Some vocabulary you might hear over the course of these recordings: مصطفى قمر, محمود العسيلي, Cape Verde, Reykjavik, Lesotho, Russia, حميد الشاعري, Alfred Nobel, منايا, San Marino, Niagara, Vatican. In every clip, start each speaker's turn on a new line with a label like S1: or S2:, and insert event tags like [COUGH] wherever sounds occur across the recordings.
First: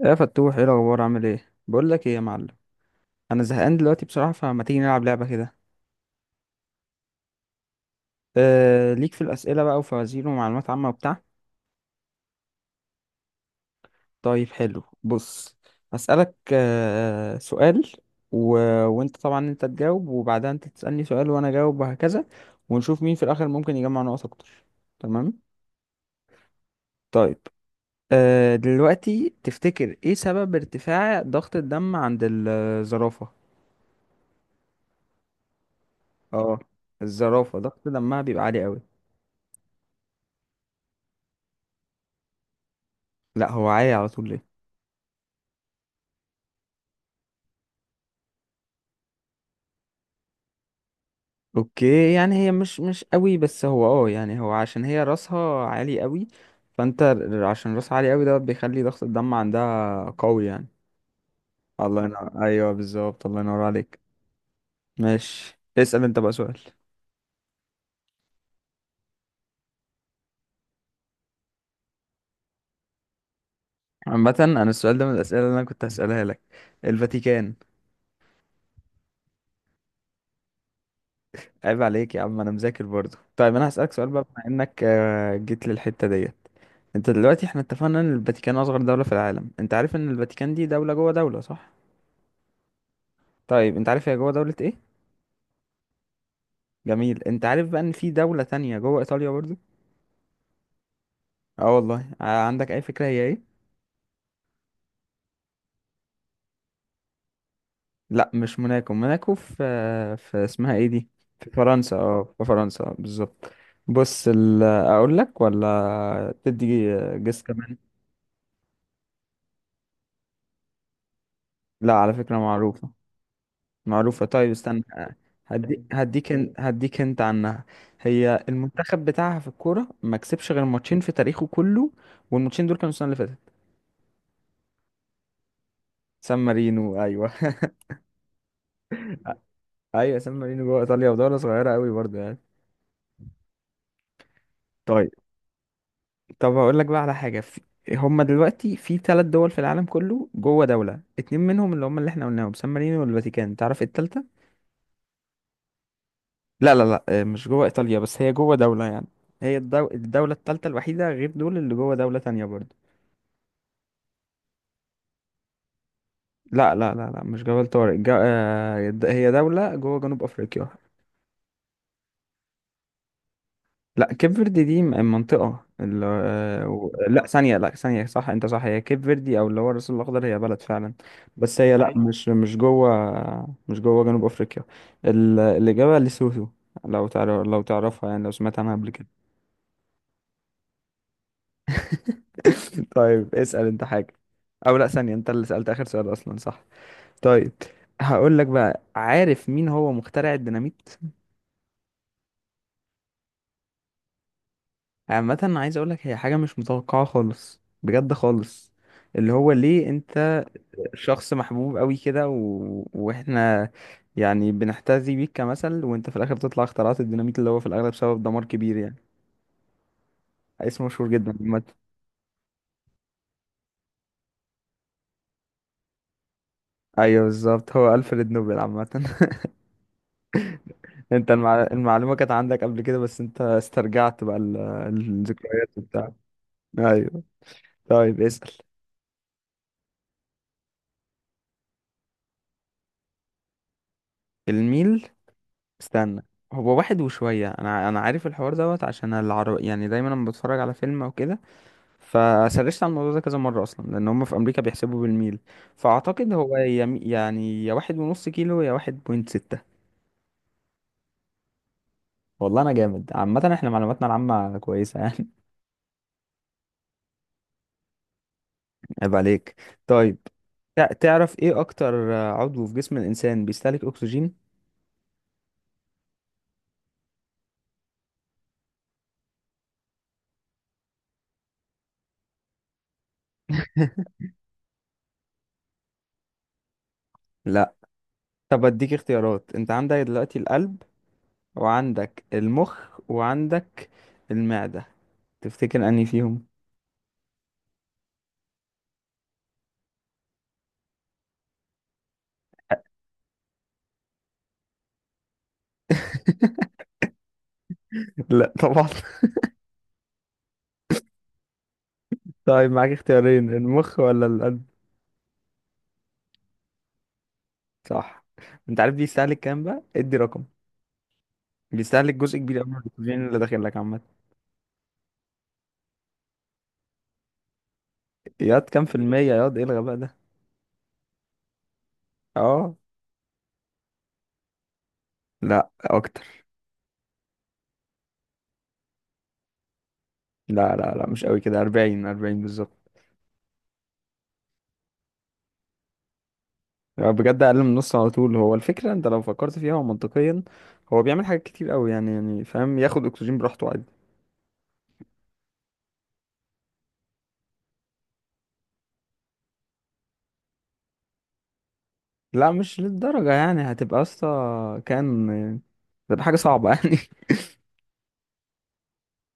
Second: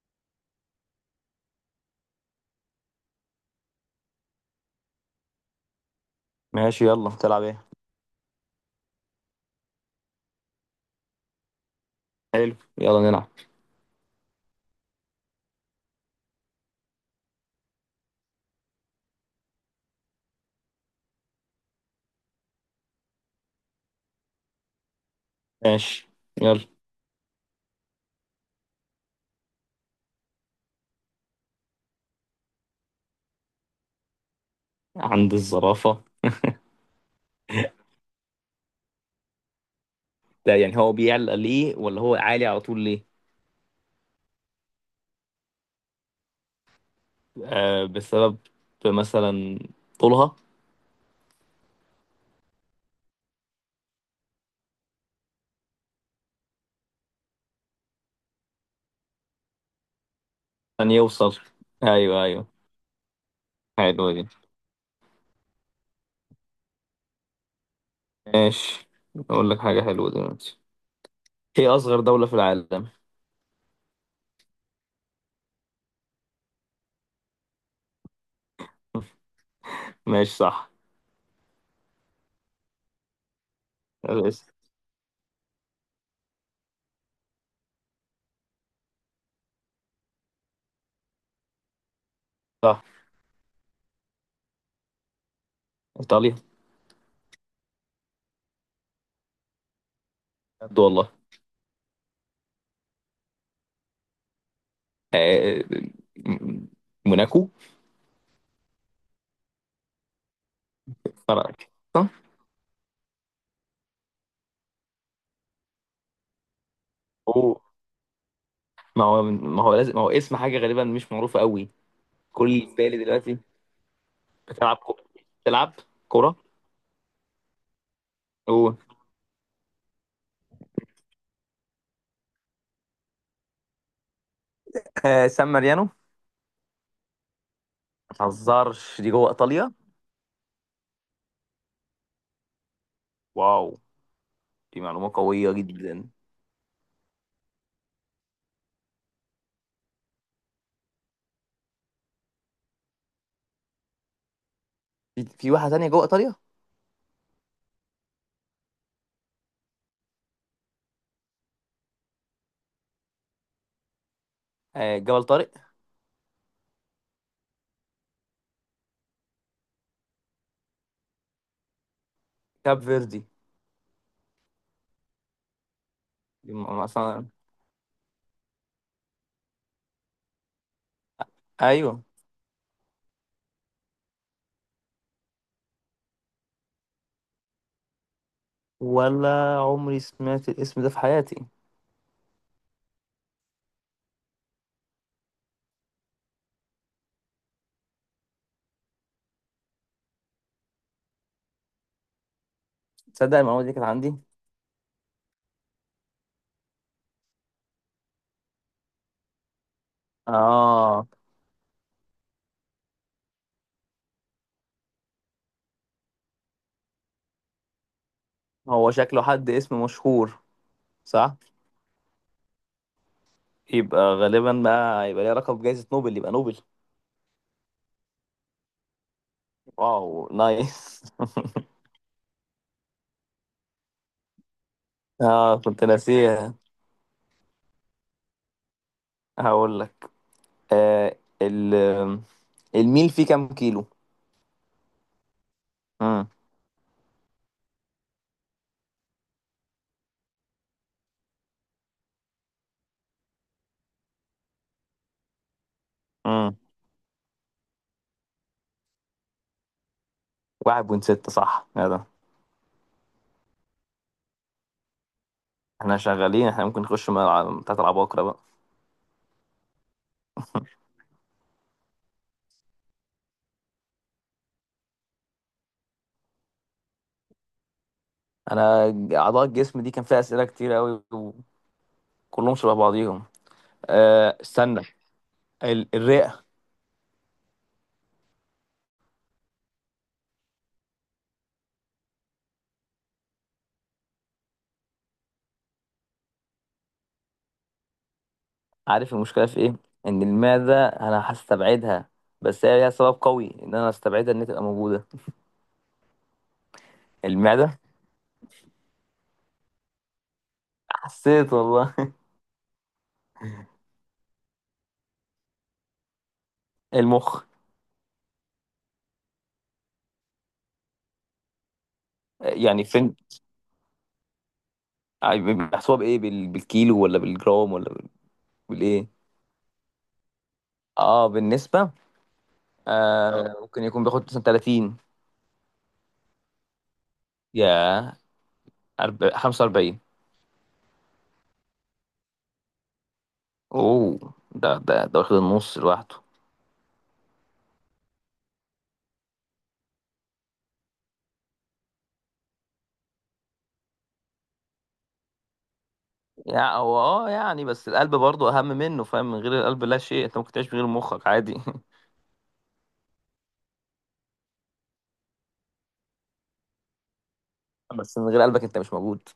S1: يا فتوح، ايه الاخبار؟ عامل ايه؟ بقول لك ايه يا معلم؟ انا زهقان دلوقتي بصراحه، فما تيجي نلعب لعبه كده؟
S2: ماشي، يلا تلعب ايه.
S1: ليك في الاسئله بقى وفوازير ومعلومات عامه وبتاع.
S2: حلو، يلا نلعب.
S1: طيب، حلو، بص. هسالك سؤال و... وانت طبعا، انت تجاوب وبعدها انت تسالني سؤال وانا اجاوب، وهكذا. ونشوف مين في الاخر ممكن يجمع نقط اكتر. تمام،
S2: ماشي، يلا.
S1: طيب. دلوقتي تفتكر ايه سبب ارتفاع ضغط الدم عند الزرافه؟
S2: عند الزرافة؟
S1: اه، الزرافه ضغط دمها بيبقى عالي قوي.
S2: ده يعني هو بيعلى ليه، ولا هو عالي على طول ليه؟
S1: لا هو عالي على طول ليه.
S2: آه، بسبب مثلا طولها.
S1: اوكي يعني هي مش قوي، بس هو اه يعني هو عشان هي راسها عالي قوي. عشان راسها عالي قوي ده بيخلي ضغط الدم عندها قوي يعني.
S2: أن يوصل.
S1: الله
S2: أيوه
S1: ينور،
S2: أيوه،
S1: ايوه بالظبط، الله ينور عليك.
S2: حلوة دي.
S1: ماشي، اسأل انت بقى سؤال.
S2: ماشي. أقول لك حاجة حلوة دلوقتي. هي أصغر دولة في العالم.
S1: عامة انا السؤال ده من الاسئلة اللي انا كنت هسألها لك. الفاتيكان.
S2: ماشي صح.
S1: عيب عليك يا عم، انا مذاكر برضه. طيب انا هسألك سؤال بقى بما
S2: الاسم.
S1: انك جيت للحتة ديت. انت دلوقتي احنا اتفقنا ان الفاتيكان اصغر دولة في العالم. انت عارف ان الفاتيكان دي دولة جوه دولة، صح؟
S2: صح.
S1: طيب انت عارف هي جوه دولة ايه؟
S2: إيطاليا.
S1: جميل. انت عارف بقى ان في دولة تانية جوه ايطاليا برضو؟
S2: بجد والله؟
S1: اه والله. عندك اي فكرة هي ايه؟
S2: آه. م- موناكو.
S1: لا مش موناكو، موناكو في، في اسمها ايه دي، في
S2: فرقك.
S1: فرنسا،
S2: صح؟
S1: اه في فرنسا اه، بالظبط. بص اقول لك ولا تدي جس
S2: أوه.
S1: كمان؟
S2: ما هو لازم ما هو اسم حاجة غالبا مش معروفة قوي.
S1: لا على فكرة
S2: كل اللي في
S1: معروفة،
S2: بالي دلوقتي.
S1: معروفة. طيب
S2: بتلعب
S1: استنى،
S2: كو... بتلعب كورة.
S1: هديك انت عنها. هي
S2: قول.
S1: المنتخب بتاعها في الكورة ما كسبش غير ماتشين في تاريخه كله، والماتشين دول كانوا السنة اللي فاتت.
S2: سان ماريانو. ما
S1: سان مارينو ايوه [LAUGHS]
S2: تهزرش، دي جوه إيطاليا.
S1: ايوه سان مارينو جوه ايطاليا، ودوله صغيره قوي برضه يعني.
S2: واو، دي
S1: طيب،
S2: معلومة قوية جدا.
S1: طب هقول لك بقى على حاجة هما دلوقتي في ثلاث دول في العالم كله جوه دولة. اتنين منهم اللي هما اللي احنا قلناهم سان مارينو والفاتيكان، تعرف إيه التالتة؟
S2: في واحدة تانية جوه إيطاليا.
S1: لا لا لا مش جوه إيطاليا بس هي جوه دولة يعني. هي الدولة التالتة الوحيدة غير دول اللي جوه دولة تانية برضه.
S2: جبل طارق.
S1: لا لا لا لا، مش جبل طارق، هي دولة جوه جنوب أفريقيا.
S2: كاب فيردي
S1: لا كيب فيردي دي منطقة
S2: دي
S1: لا
S2: مثلا.
S1: ثانية، لا ثانية صح، انت صح، هي كيب فيردي او اللي هو الرأس الأخضر، هي بلد فعلا، بس هي لا ايوه
S2: أيوة.
S1: مش مش جوه، مش جوه جنوب افريقيا. الإجابة لسوتو. لو تعرف، لو تعرفها يعني، لو سمعت عنها قبل كده.
S2: ولا عمري سمعت الاسم ده في حياتي.
S1: [LAUGHS] طيب اسأل انت حاجة. او لا ثانية، انت اللي سألت آخر سؤال اصلا صح. طيب هقول لك بقى، عارف مين هو مخترع الديناميت؟
S2: تصدق المعلومة دي كانت عندي.
S1: عامة عايز اقول لك هي حاجة مش متوقعة خالص، بجد خالص. اللي هو ليه انت
S2: آه
S1: شخص محبوب قوي كده واحنا يعني بنحتذي بيك كمثل، وانت في الاخر تطلع اخترعت الديناميت اللي هو في الاغلب سبب دمار كبير
S2: هو
S1: يعني.
S2: شكله حد اسم مشهور.
S1: اسم مشهور جدا
S2: صح.
S1: عامة.
S2: يبقى غالبا بقى، يبقى ليه علاقة بجائزة نوبل. يبقى نوبل.
S1: ايوه بالظبط، هو ألفريد نوبل عامة.
S2: واو نايس.
S1: [LAUGHS] انت المعلومة كانت عندك قبل كده، بس انت استرجعت بقى
S2: [LAUGHS] آه،
S1: الذكريات
S2: كنت
S1: وبتاع.
S2: ناسيها.
S1: ايوه. طيب اسأل.
S2: هقول لك. آه ال الميل فيه كام كيلو؟
S1: الميل. استنى،
S2: امم
S1: هو واحد وشوية، انا عارف الحوار دوت. عشان العرب يعني دايما لما بتفرج على فيلم او كده فسرشت على الموضوع ده كذا مرة أصلا، لأن هم في أمريكا بيحسبوا بالميل. فأعتقد
S2: امم
S1: هو يعني يا واحد ونص كيلو يا واحد بوينت ستة.
S2: واحد بوينت ستة، صح يا ده.
S1: والله أنا جامد، عامة احنا معلوماتنا العامة كويسة يعني.
S2: احنا شغالين، احنا ممكن نخش من بتاعت العباقرة بقى.
S1: [LAUGHS] عيب عليك. طيب، تعرف إيه أكتر عضو في جسم الإنسان بيستهلك أكسجين؟
S2: انا. اعضاء الجسم دي كان فيها اسئلة كتير قوي، وكلهم شبه بعضيهم.
S1: [LAUGHS]
S2: استنى. الرئة.
S1: لا. طب أديك اختيارات، أنت عندك دلوقتي القلب وعندك المخ وعندك المعدة، تفتكر أنهي فيهم؟
S2: عارف المشكلة في ايه؟ ان المعدة انا هستبعدها، بس هي ليها سبب قوي ان انا استبعدها ان هي تبقى موجودة. المعدة.
S1: [LAUGHS] لا طبعا.
S2: حسيت والله.
S1: طيب معاك اختيارين، المخ ولا القلب؟
S2: [LAUGHS] المخ.
S1: صح. انت عارف بيستهلك كام بقى؟ ادي رقم. بيستهلك جزء كبير قوي من
S2: يعني فين؟
S1: الاكسجين اللي داخل لك عامه.
S2: بيحسبوها بايه؟ بالكيلو ولا بالجرام ولا
S1: ياض كام في
S2: بالايه؟
S1: المية، ياض الغى بقى ده.
S2: اه، بالنسبة.
S1: اه.
S2: ممكن يكون بياخد مثلا 30
S1: لا اكتر.
S2: يا 45.
S1: لا لا لا، مش قوي كده، 40، 40 بالظبط.
S2: اوه، ده واخد النص لوحده.
S1: يعني بجد اقل من نص على طول. هو الفكره انت لو فكرت فيها ومنطقيا، هو بيعمل حاجات كتير قوي يعني، يعني فاهم، ياخد اكسجين براحته عادي.
S2: يعني هو يعني بس القلب برضه اهم منه، فاهم؟ من غير القلب لا شيء. انت ممكن تعيش من غير مخك عادي.
S1: لا مش للدرجه، يعني هتبقى يا اسطى، كان، هتبقى حاجه صعبه يعني [LAUGHS]
S2: [LAUGHS] بس من غير قلبك انت مش موجود.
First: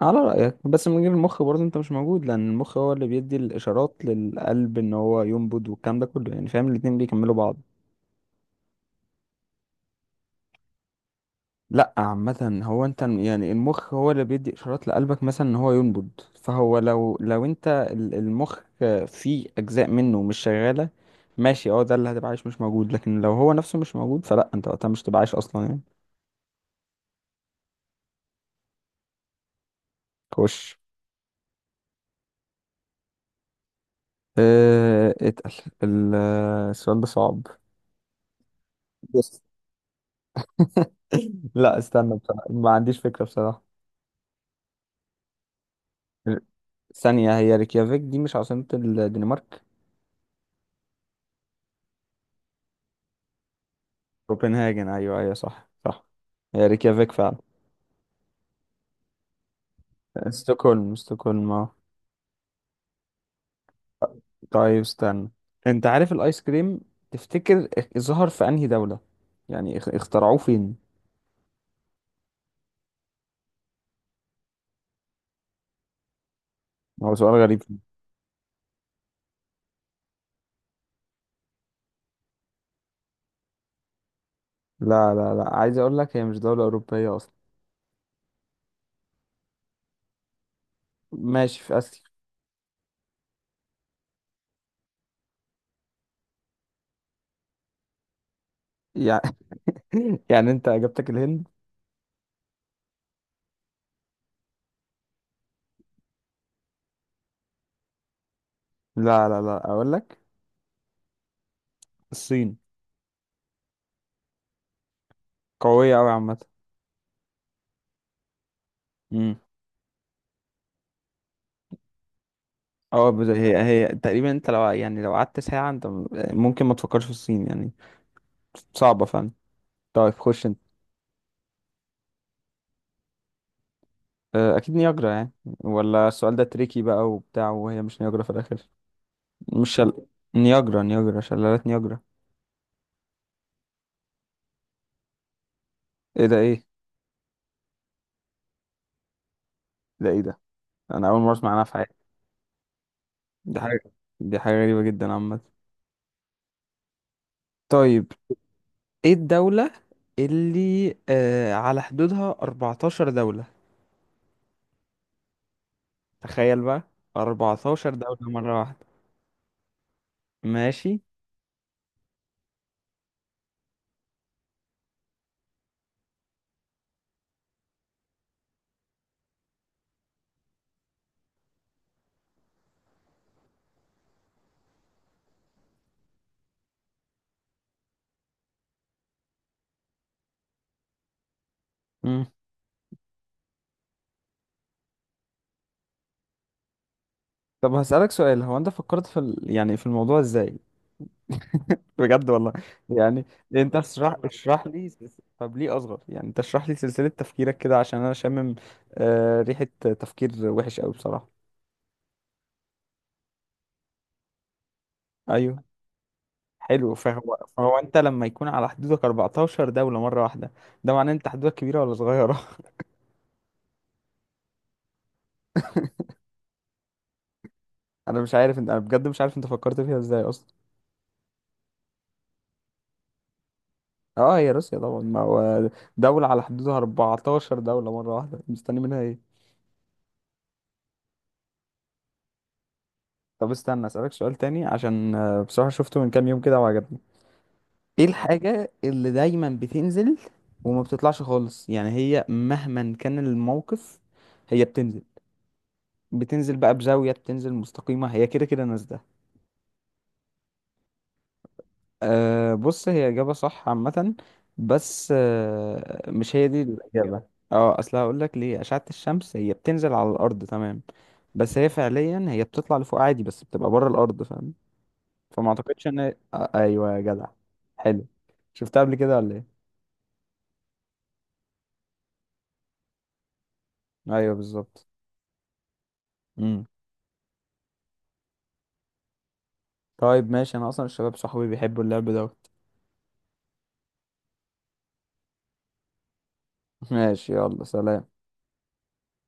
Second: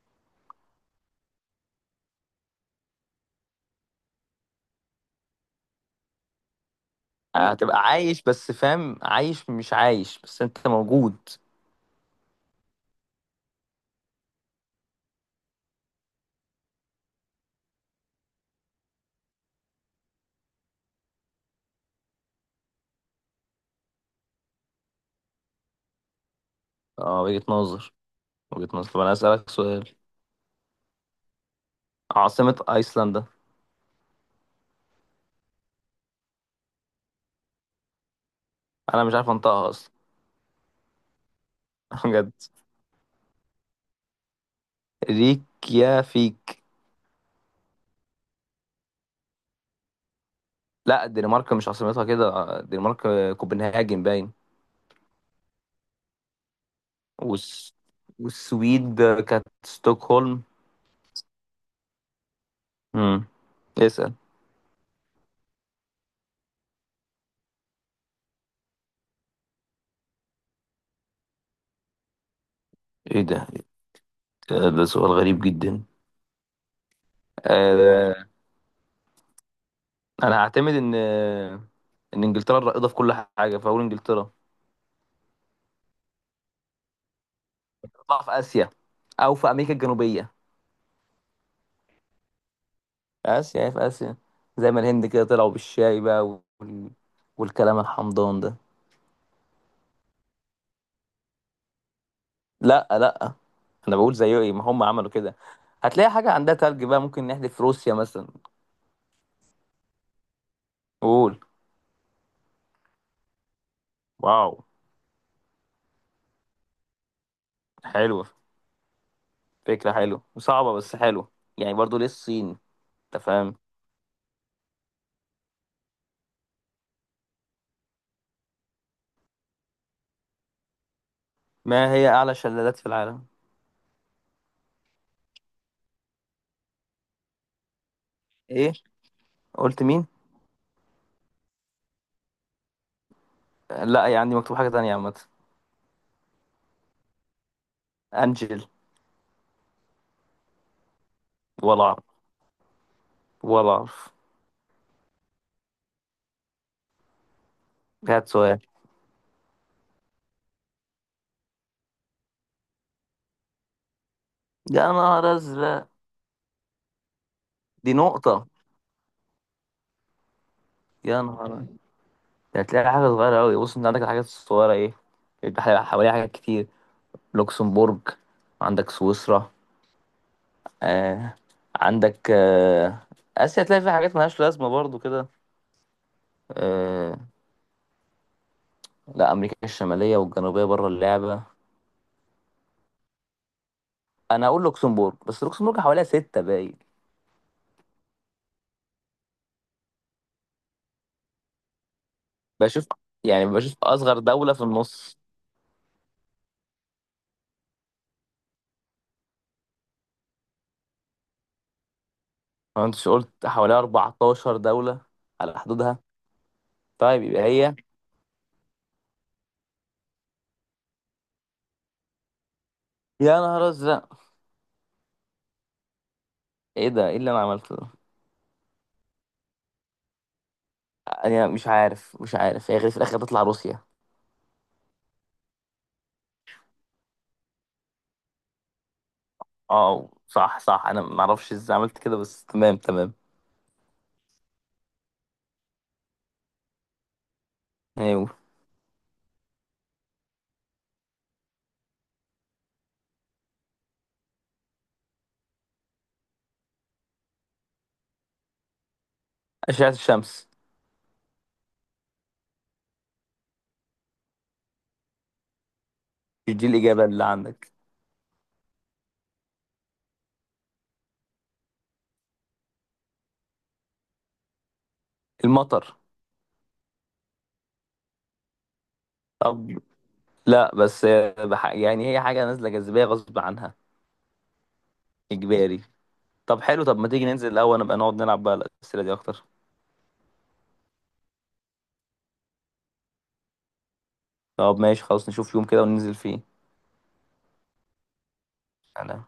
S1: على رأيك بس من غير المخ برضه انت مش موجود، لأن المخ هو اللي بيدي الإشارات للقلب ان هو ينبض والكلام ده كله يعني، فاهم الاتنين بيكملوا بعض.
S2: هتبقى عايش بس، فاهم؟ عايش مش عايش، بس انت موجود.
S1: لا عامة هو انت يعني المخ هو اللي بيدي إشارات لقلبك مثلا ان هو ينبض، فهو لو المخ فيه أجزاء منه مش شغالة، ماشي اه ده اللي هتبقى عايش مش موجود. لكن لو هو نفسه مش موجود فلا، انت وقتها مش تبقى عايش أصلا يعني.
S2: اه، وجهة نظر، وجهة نظر. طب انا اسألك سؤال.
S1: خش.
S2: عاصمة ايسلندا.
S1: اه اتقل. ال- السؤال ده صعب.
S2: انا مش عارف
S1: بص.
S2: انطقها اصلا.
S1: [LAUGHS] لا
S2: [LAUGHS]
S1: استنى
S2: بجد.
S1: بصراحة، ما عنديش فكرة بصراحة.
S2: ريكيافيك.
S1: ثانية، هي ريكيافيك دي مش عاصمة الدنمارك؟
S2: لا الدنمارك مش عاصمتها كده، الدنمارك كوبنهاجن باين.
S1: كوبنهاجن، أيوة أيوة صح صح، هي ريكيافيك فعلا.
S2: والس... والسويد كانت ستوكهولم.
S1: ستوكهولم، ستوكهولم اه.
S2: امم. اسأل.
S1: طيب استنى، أنت عارف الآيس كريم، تفتكر ظهر في أنهي دولة؟ يعني اخترعوه فين؟
S2: ايه ده؟ إيه ده سؤال غريب جدا.
S1: هو سؤال غريب.
S2: آه... انا هعتمد ان ان انجلترا الرائده في كل حاجه، فاقول انجلترا.
S1: لا لا لا، عايز أقول لك هي مش دولة أوروبية أصلا.
S2: تطلع في اسيا، او في امريكا الجنوبيه.
S1: ماشي في آسيا
S2: اسيا. هي في اسيا. زي ما الهند كده طلعوا بالشاي بقى وال... والكلام الحمضان ده.
S1: يعني. [LAUGHS] يعني أنت إجابتك الهند؟
S2: لا لا، انا بقول زي ايه ما هم عملوا كده. هتلاقي حاجه عندها تلج بقى، ممكن نحذف روسيا مثلا.
S1: لا لا لا، أقول لك
S2: قول.
S1: الصين.
S2: واو.
S1: قوية أوي عامة.
S2: حلوة. فكرة حلوة وصعبة، بس حلوة. يعني برضو ليه الصين؟
S1: اه
S2: انت فاهم.
S1: هي هي تقريبا انت لو يعني، لو قعدت ساعة انت ممكن ما تفكرش في الصين يعني. صعبة فعلا. طيب خش انت.
S2: ما هي أعلى شلالات في العالم؟
S1: اكيد نياجرا يعني، ولا السؤال ده تريكي بقى وبتاع وهي مش نياجرا في الاخر؟
S2: ايه،
S1: مش
S2: قلت
S1: شل...
S2: مين؟
S1: نياجرا، نياجرا، شلالات نياجرا.
S2: لا هي عندي مكتوب حاجة تانية عامة.
S1: ايه ده؟ ايه
S2: أنجل.
S1: ده؟ ايه ده؟ انا اول مرة اسمع عنها في
S2: ولا
S1: حياتي.
S2: أعرف،
S1: دي
S2: ولا
S1: حاجة،
S2: أعرف.
S1: دي حاجة غريبة جدا عامة. طيب،
S2: هات سؤال.
S1: ايه الدولة اللي على حدودها 14 دولة؟
S2: يا نهار أزرق.
S1: تخيل بقى،
S2: دي
S1: 14 دولة
S2: نقطة.
S1: مرة واحدة. ماشي.
S2: يا نهار أبيض. ده هتلاقي حاجة صغيرة أوي. بص، أنت عندك الحاجات الصغيرة ايه، يبقى حواليها حاجات كتير. لوكسمبورج. عندك سويسرا. آه. عندك آه. آسيا تلاقي فيها حاجات ملهاش لازمة برضو كده. آه، لا امريكا الشماليه والجنوبيه بره اللعبه. انا اقول لوكسمبورج، بس لوكسمبورج حواليها سته باين.
S1: طب هسألك سؤال، هو انت فكرت يعني في الموضوع ازاي؟ بجد والله.
S2: بشوف.
S1: يعني
S2: يعني بشوف
S1: انت اشرح،
S2: اصغر دوله في النص.
S1: طب ليه اصغر يعني، انت اشرح لي سلسلة تفكيرك كده، عشان انا شامم ريحة تفكير وحش قوي بصراحة.
S2: ما انتش قلت حواليها 14 دوله على
S1: ايوه.
S2: حدودها؟
S1: حلو،
S2: طيب يبقى
S1: فهو
S2: هي.
S1: فهو انت لما يكون على حدودك 14 دولة مرة واحدة، ده معناه ان انت حدودك كبيرة ولا صغيرة؟
S2: يا نهار ازرق. ايه ده؟ ايه اللي انا عملته ده؟
S1: [LAUGHS] انا مش عارف انت، انا بجد مش عارف انت فكرت فيها ازاي اصلا.
S2: انا مش عارف، مش عارف. هي غير في الاخر تطلع روسيا.
S1: اه هي روسيا طبعا، ما هو دولة على حدودها 14 دولة مرة واحدة، مستني منها.
S2: اه صح صح، انا ما اعرفش ازاي عملت كده، بس تمام تمام.
S1: طب استنى اسألك سؤال تاني عشان بصراحة شفته من كام يوم كده وعجبني. ايه
S2: ايوه،
S1: الحاجة اللي دايما بتنزل وما بتطلعش خالص؟ يعني هي مهما كان الموقف هي بتنزل، بتنزل بقى بزاوية، بتنزل مستقيمة، هي كده كده نازلة.
S2: اشعه الشمس.
S1: أه بص هي إجابة صح عامة، بس أه مش هي
S2: مش
S1: دي
S2: دي الاجابه
S1: الإجابة.
S2: اللي عندك.
S1: اه اصل هقول لك ليه، أشعة الشمس هي بتنزل على الأرض تمام، بس هي فعليا هي بتطلع لفوق عادي بس بتبقى بره الأرض، فاهم؟ فما اعتقدش
S2: المطر.
S1: ان ايوه يا جدع. حلو، شفتها قبل كده ولا ايه؟
S2: طب لا بس. يعني هي حاجه نازله، جاذبيه غصب عنها.
S1: ايوه بالظبط.
S2: اجباري. طب
S1: امم
S2: حلو، طب ما تيجي ننزل الاول، نبقى نقعد نلعب بقى الاسئله دي اكتر.
S1: طيب ماشي، انا اصلا الشباب صحابي بيحبوا اللعب دوت.
S2: طب ماشي خلاص، نشوف يوم كده وننزل فيه.
S1: ماشي يلا، سلام.
S2: انا